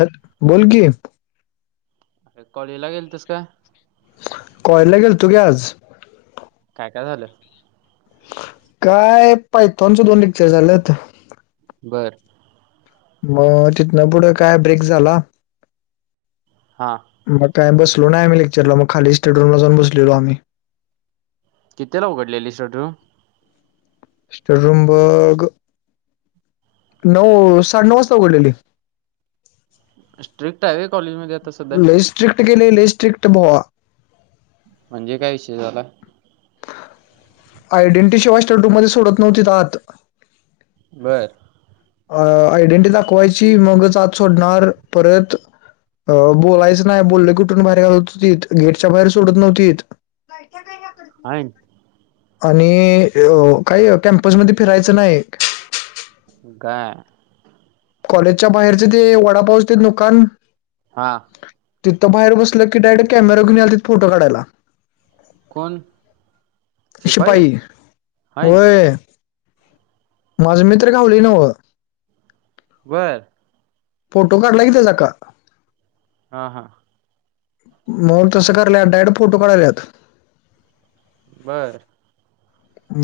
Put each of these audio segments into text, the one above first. हट बोल की. अरे कॉलेज ला गेलतिस का? कॉलेजला गेल तो की आज. काय काय झालं काय पायथॉनच दोन लेक्चर झालेत. बरं मग तिथन पुढं काय ब्रेक झाला हां मग काय बसलो नाही आम्ही लेक्चरला मग खाली स्टडिला जाऊन बसलेलो आम्ही. किती ला उघडलेली [unintelligible] बग [unintelligible] नऊ, साडे नऊ वाजता उघडलेली. स्ट्रिक्ट आहे होय कॉलेजमध्ये आता सध्या लय स्ट्रिक्ट केले लय स्ट्रिक्ट बुवा म्हणजे काय विषय झाला आयडेंटी शिवाय [unintelligible] मध्ये सोडत नव्हती आत बर. अ आयडेंटि दाखवायची मगच आत सोडणार परत अ बोलायचं नाही बोललं उठून बाहेर घालत होतीत. गेटच्या बाहेर सोडत नव्हतीत. कायच्या काय [unintelligible] आहे. आणि अ काय कॅम्पसमध्ये फिरायचं नाही गा कॉलेजच्या बाहेरचे ते वडापावचे ते दुकान हा तिथं बाहेर बसल की डायरेक्ट कॅमेरा घेऊन यायलेत फोटो काढायला. कोण शिपाई हाय होय माझ मित्र गाव्हलय नव्ह. बर फोटो काढला कि त्याच्या हा हा मग तसं करायल्यात डायरेक्ट फोटो काढाल्यात. बरं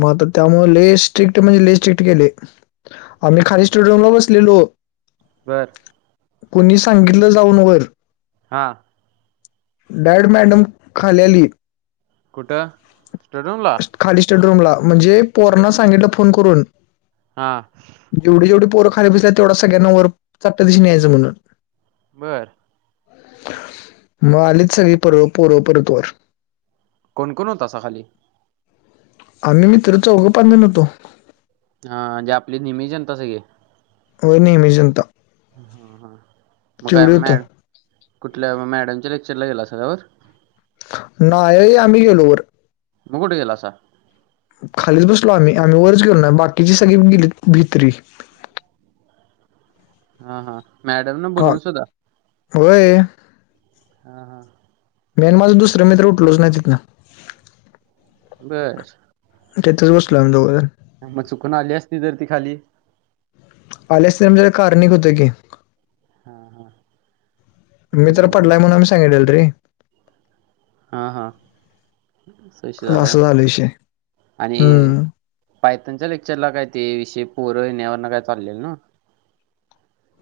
मग आता त्यामुळे लय स्ट्रिक्ट म्हणजे लय स्ट्रिक्ट केले. आम्ही खाली स्टुडिओला बसलेलो बरं कोणी सांगितलं जाऊन वर-' हां डायरेक्ट मॅडम खाली आली. कुठं? स्टडिरुमला खाली स्टडिरूमला म्हणजे पोरना सांगितलं फोन करून-' हा जेवढे जेवढ पोर खाली बसल्या तेवढा सगळ्यांना चट दिशी वर यायचं म्हणून-' बरं मग आलीच सगळी प पोर परत वर कोणकोणत होतसा खाली? आम्ही मित्र चौघं पाच जन होतो. हा जे आपली नेहमी जनता सगळी होनमेजनंत हा हा मग काय मॅ होतो कुठल्या मॅडमच्या लेक्चरला गेला सळवर नाही आम्ही गेलोवरर मुघड गेला स खालीच बसलो आम्ही आम्ही वरच गेलो ना बाकीची सगळी गेली भिततरी हा हा मॅडम न हा बोलवून सुधा होय हा हा मेन माझं दुसर मित्र उठलच नाही तिथं बस त्यातच गो सला जाबाल मग चुकून आली असती तर ती खाली आलेस म्हणजेला कार्णिक होत की हा हा मी तर बर पडलाय म्हणून आम्ही सांगितलेल रे हा हा सश झालंय असं झालं विषय आणि हम्म पाय त्यांांच्या लेक्चरला काय ते विषय पोरं येण्यावर काय चाललेल ना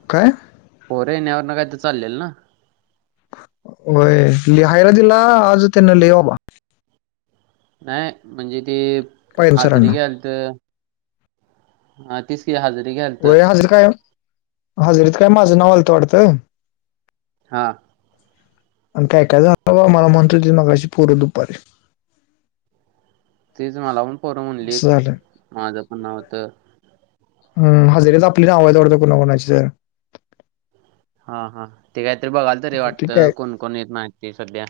ओकय पोरे येण्यावर ना काही तर चाललेल ना वय.. लिहायला दिला आज त्यांना लय व बा नाही म्हणजे ते पाहिजे हजरीे सरांना घ्याल तर हा तसकी हज होय हजर काय हजरीत काय माझं नावालत वाटत हा आणि काय काय झा मला म्हणतोय ती मग अशी प पुरं दुपारी तीच मला पण परवणली असं झालं माझं पण नव्हतं हम हजेरीच आपली नावं आहे दवडं कोुणा कोणाची सर हा हा ते काहीतरी बघाल तरी ते वाटतं काय कोण कोण य माहिती सध्या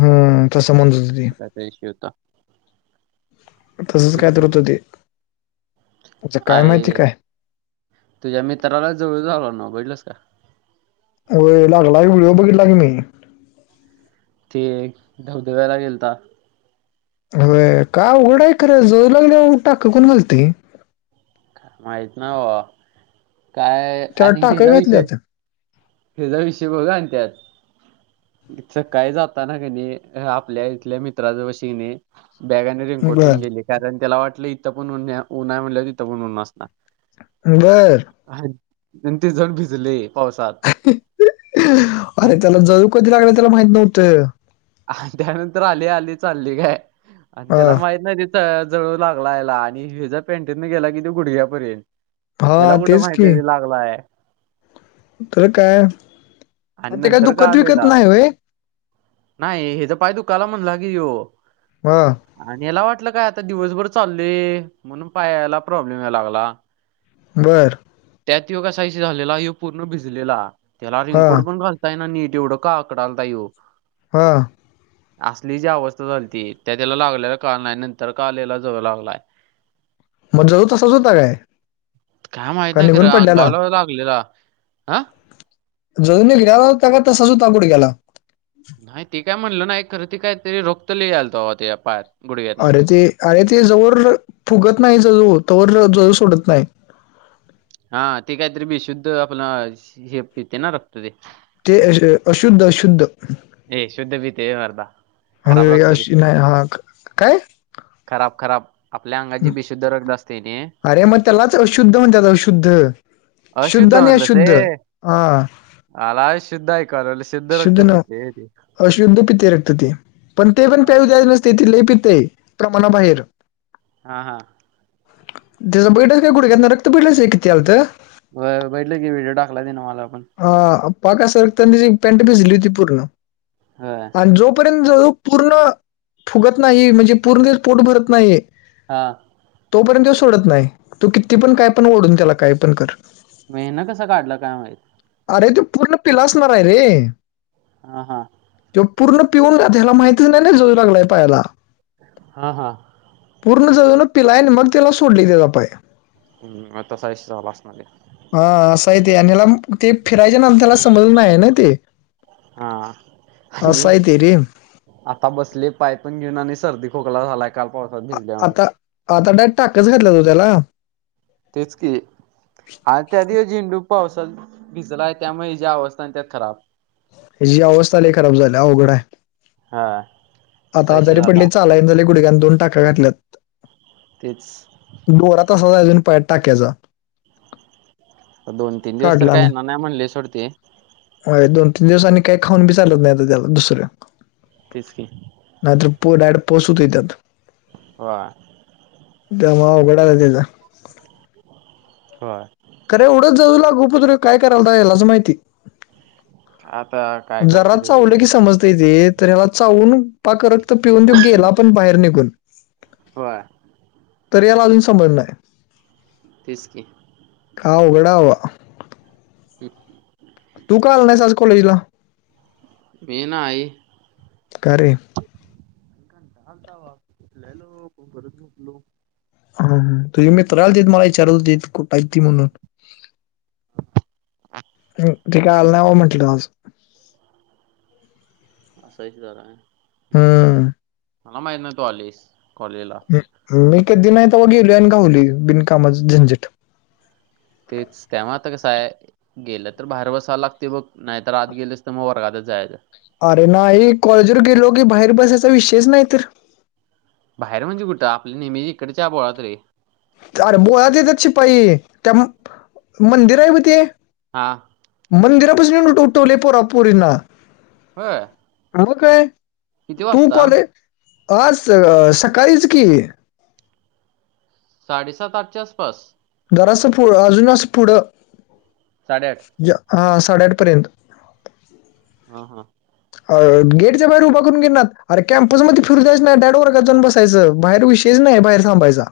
हम तसं म्हणज कात शवता तसच काय तरत हो ते आ काय माहिती अरे काय तुझ्या मित्राला जवळ जा आला ना बजलस का हो लागला व्हिडिओ बघितला की मी ते धबधब्यायला गेलतात अर का उघडा आहे खरे जाऊ लागल्या उ टाककून घालती माहित ना काय त्याला आणि टाक घ्याचा घातली विषय आता हचा विषय बघा आणि त्यात थ काही जाताना क नाही आपल्या इथल्या मित्राच्या वशीने बॅगाने बर रिंगकोठन गेली कारण त्याला वाटलं इथं पणन उन्हा म्हटलं तिथं पण ऊ्ह असणार बर ह न तेीस जण भिजले पावसात आणि अरे त्याला जळू कधी लागला त्याला माहित नव्हतं त्यानंतर आली आली चालली काय आणि हा त्याला माहित नाही जळू लागला याला आणि ह ज्या पॅनटीनं गेला की तो गुडघ्यापर्यंत त्याला हा कुठं तेच माहिती की आहे त लागलाय तर काय आणि ते काय नंतर का दुखत विकत आलेला नाही वय नाही हे तर पाहि तू काला म्हणलं की येो हां आणि याला वाटलं काय आता दिवसभर चालले म्हणून पायाला प्रॉब्लेम या लागला बर त्यात य कसा झालेला ह पूर्ण भिजलेला त्याला हा रिंगकोड पण घाल ना नीट उडक आकडालताय हां असली जी अवस्था झाल त त्या त्याला लागलेला कार नाहीय नंतर कालेला जाव लागलाय मगज तसंच होता काय काय माहत का नाही ख निघून पडल्याला अंगावला लागलेला हं जजूननी घेला त्या त सजू ताबड गेला नाही ते काय म्हटलं ना एक खरं ती काय तरी रोखत ल यालत ते पात अरे ते अरे ते जवर फुगत नाही जजू त जजू सोडत नाही हा ते काहीतरी बी शुद्ध आपलं हे पे ना रपतो ते तेश अशुद्ध अशुद्ध [unintelligible] ए शुद्ध भीते वरध [unintelligible] ह अशी नाही हा काय [unintelligible] खराब खराब [unintelligible] आपल्या अंगाची बीशुद्ध रक्त असते न अरे मग त्यालाच अशुद्ध म्हणतात अशुद्ध शुद्ध अशुद्ध आणि म्हणलं ते हा आला शुद्ध ऐकाल शुद्ध न अशुद्ध पित्े रक्त ते पण ते पण हा प्याऊ द्या नस ि ति ल पिते प्रमाणाबाहेर [unintelligible] हा हा [unintelligible] त्याचं बैटाच काय कुठे घेतणार रक्त बैटलंच आहे किती आल तर बैटले की व्हिडिओ टाकलाय दे ना मला आपण [unintelligible] हा पाकासारख त्यांनीी पेन्ट भिजली होती पूर्ण हा [unintelligible] आणि जोपर्यंत जो पूर्ण फुगत नाही म्हणजे पूर्ण ते पोट भरत नाही हा [unintelligible] तोपर्यंत सोडत नाही तू किती पण काय पण ओढून त्याला काय पण कर मेहन कसं काढलं काय माहित [unintelligible] अरे तू पूर्ण पिलासणार आहे रे [unintelligible] ह हा [unintelligible] ते पूर्ण पिऊन राहात्याला माहतीच नाही जजू लागलाय पायाला हा हा [unintelligible] पूर्ण जऊून पिलायने मग त्याला सोडली ज पाय [unintelligible] हम्म म तसा इस चवला असणार [unintelligible] हा सइ ते अनिलम [unintelligible] ते फिरायचे नाम त्याला समज नाही आहे ना ते हा असं आणि आहे ते रे आता बसले पाय पून घेऊन आणि सर्दी खोकला झालाय काल पावसात भिजल्यावर आता आता डायट टाकच घातला तो त्याला [unintelligible] तेच की [unintelligible] आणि त्या दिवस झेंडू पावसाात भिजला आहे त्यामुळे ज्या अवस्था त्यात खराब हची अवस्थालाली खराब झाली उघडा आहे [unintelligible] हा असा आता विषय आजारी झाला पडली चालायन झाली गुडग्यान दोन टाका घातल्यात तेच [unintelligible] डोरा त असा अजून पा टाक्याचा [unintelligible] दोन तीन दिवस तर काय ना नाही म्हणली सोडते [unintelligible] हो दोन तीन दिवसांनी काही खाऊन बी चालत नाही त्याला दुसरं तेचके [unintelligible] नाहीतर पो डाड पोस होत येतात [unintelligible] वा [unintelligible] त्यामुळं अवघड आहे बघ तिचं [unintelligible] होय [unintelligible] खर एवढं जवळ लागू पतुर ह्यो काय करालता ह्यालाच माहिती [unintelligible] आता [unintelligible] जरा तिथे चावलं देव. की समजता येते तर ह्याला चावून पा करत तर पिऊन देऊ गेल आपण बाहेर निघून [unintelligible] हो [unintelligible] तररी याला अजून समजणं [unintelligible] तेच कि [unintelligible] काय अवघड आहे बाबा [unintelligible] [unintelligible] तू का आला नाहीस आज कॉलेज ला मी नाही का रे कंटाळा आलता बाबा उठल्यालो परत झोपलो हम्म तुझी मित्र आलतीत मला विचारालतीत कु ठाय ते म्हणून ते काय आलं नाही बाबा म्हंटलं आज असा विषय चालू आहे हम्म मला माहित नव्हतं तू आलंयस कॉलेजला मी कधी नाही तवा गेलोय आणि घावलोय बिनकामाच झंझट तेच त्यामुळं आता कसं आहे गेलं तर बाहेर बसायला लागतंय बघ नाही तर आत गेलस तर मग वर्गातच जायचं अरे नाही कॉलेजवर गेलो की बाहेर बसायचा विषयच नाही तर बाहेर म्हणजे कुठं आपल्या नेहमीच्या इकडच्या बोळात रे अरे बोळात येत्यात शिपाई त्या मंदिर आहे ब ते हां मंदिरापशी येऊन उठ उठवलंय पोरा पोरींना होय [unintelligible] काय किती तू वाजता? कॉले आज सकाळीच कि साडेसात आठच्या आसपास जरासं पु अजून असं पुढं साडेआठ हा साडेआठ पर्यंत हा हा अ गेटच्या बाहेर उभा करून घेईनात अरे कॅम्पस मध्ये फिरु द्यायच नाही डायरेक्ट वर्गात जाऊन बसा यच बाहेर विषयच नाही बाहेर थांबायचा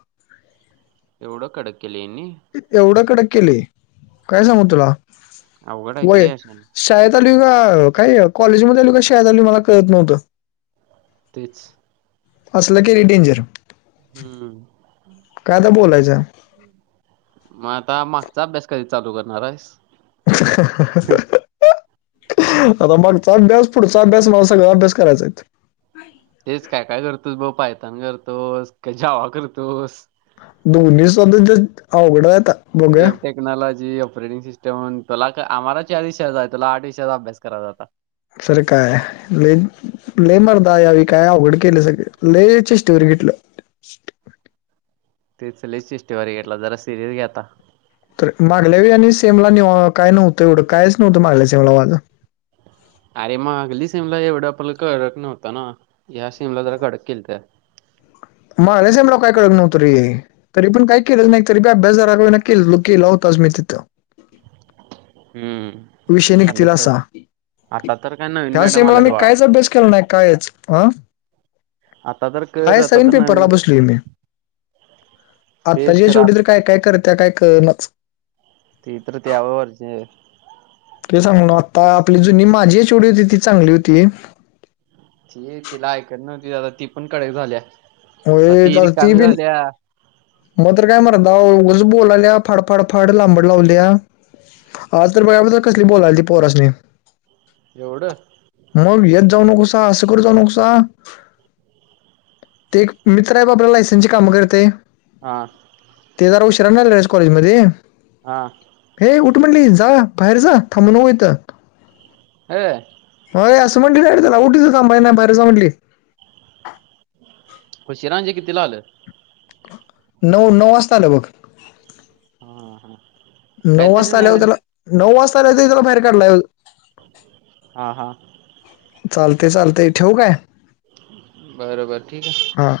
एवढं कडक केलंय ह्यानी एवढं कडक केलंय काय सांगू तुला अवघड आहे की व्हय रे अशाने शाळेत आलोय का काय कॉलेजमध्ये आलोय का शाळेत आलोय मला कळत नव्हतं तेच असलं केलंय डेंजर हम्म काय आता बोलायचं म आता मागचा अभ्यास कधी चालू करणार आहेस [unintelligible] आता मागचा अभ्यास पुढचा अभ्यास मला सगळा अभ्यास करायचा आहेत तेच काय काय करतोस बघ पायतान करतोस का जावा करतोस दोन्ही [unintelligible] आवघड आहे आता एरटेक टेक्नॉलॉजी ऑपरेटिंग सिस्टम तुला क आम्हाला चार विषय आहेत बाळ तुला आठ विषयाचा अभ्यास करायचा आहे आता असूदे काय आहे लई लयं मर्दा यावेळी काय अवघड केलय सगळ लयं चेष्टेवारी घेतलं तेच लयं चेष्टेवारी घेतलास जरा सिरिअस घे आता तर मागल्या व आणि सेमला काय नव्हतं एवढं कायच नव्हतं मागल्या सेमला वाज अरे मग अगली सीमला एवढं आपला कडक नव्हता ना या्या सीमला जरा कडक केल तर मागल्या सेम ला काय कळतं नव्हतं रे तरी पण काय केलंच नाही तरी बी अभ्यास जरा का होईना केलेलो केला होताच मी तिथं हम्म विषय ते झालं निघतील सोड. असा आता तर काय नवीन ह्या मॅडम सेमाला आल्यात मी बाळा. कायच अभ्यास केला नाही कायच ह आता तर कर हाय आता सवीन तर नवीन पेपबश ल मे तेच आत्ताची या खरं शेवटी तरी काय काय करत्या काय करणच ते तर त्यावर वरतीहेत ते सांगलो आत्ता आपली जुनी माझी एच ओ डी होती ती चांगली होती ती तिला ऐकत नव्हती दादा ती पण कडक झालीया होय आता ती बिन मग तर काय मरदा ओ उगच बोलाल्या फाडफाडफाड लांबड लावलीया हा तर भय्या बद्दल कसली बोलायला ती पोरासनी एवढं मग येत जाऊ नकोसा असं करत जाऊ नकोसा [unintelligible] ते एक मित्र हाय बघ आपल्या लायसनसची कामं करतय हा ते जरा उशिरान जायचं जाय कॉलेजमध्ये हा हे उठ म्हटली जा बाहेर जा थांबू नको इथं हा होय असं म्हटली डारेक्ट उठ इथं थांबायचं नाही बाहेर जा म्हटली. उशिरा म्हणजे कितीला आलं? नऊ, नऊ वाजता आलं बघ हा हा नऊ काहीतरी वाजता ना आल्यावर त्याला, नऊ वाजता आल्यावर त्याला बाहेर काढलाय बघ हा हा चालतय, चालतय ठेऊ काय? बर, बर ठीक हाय हा,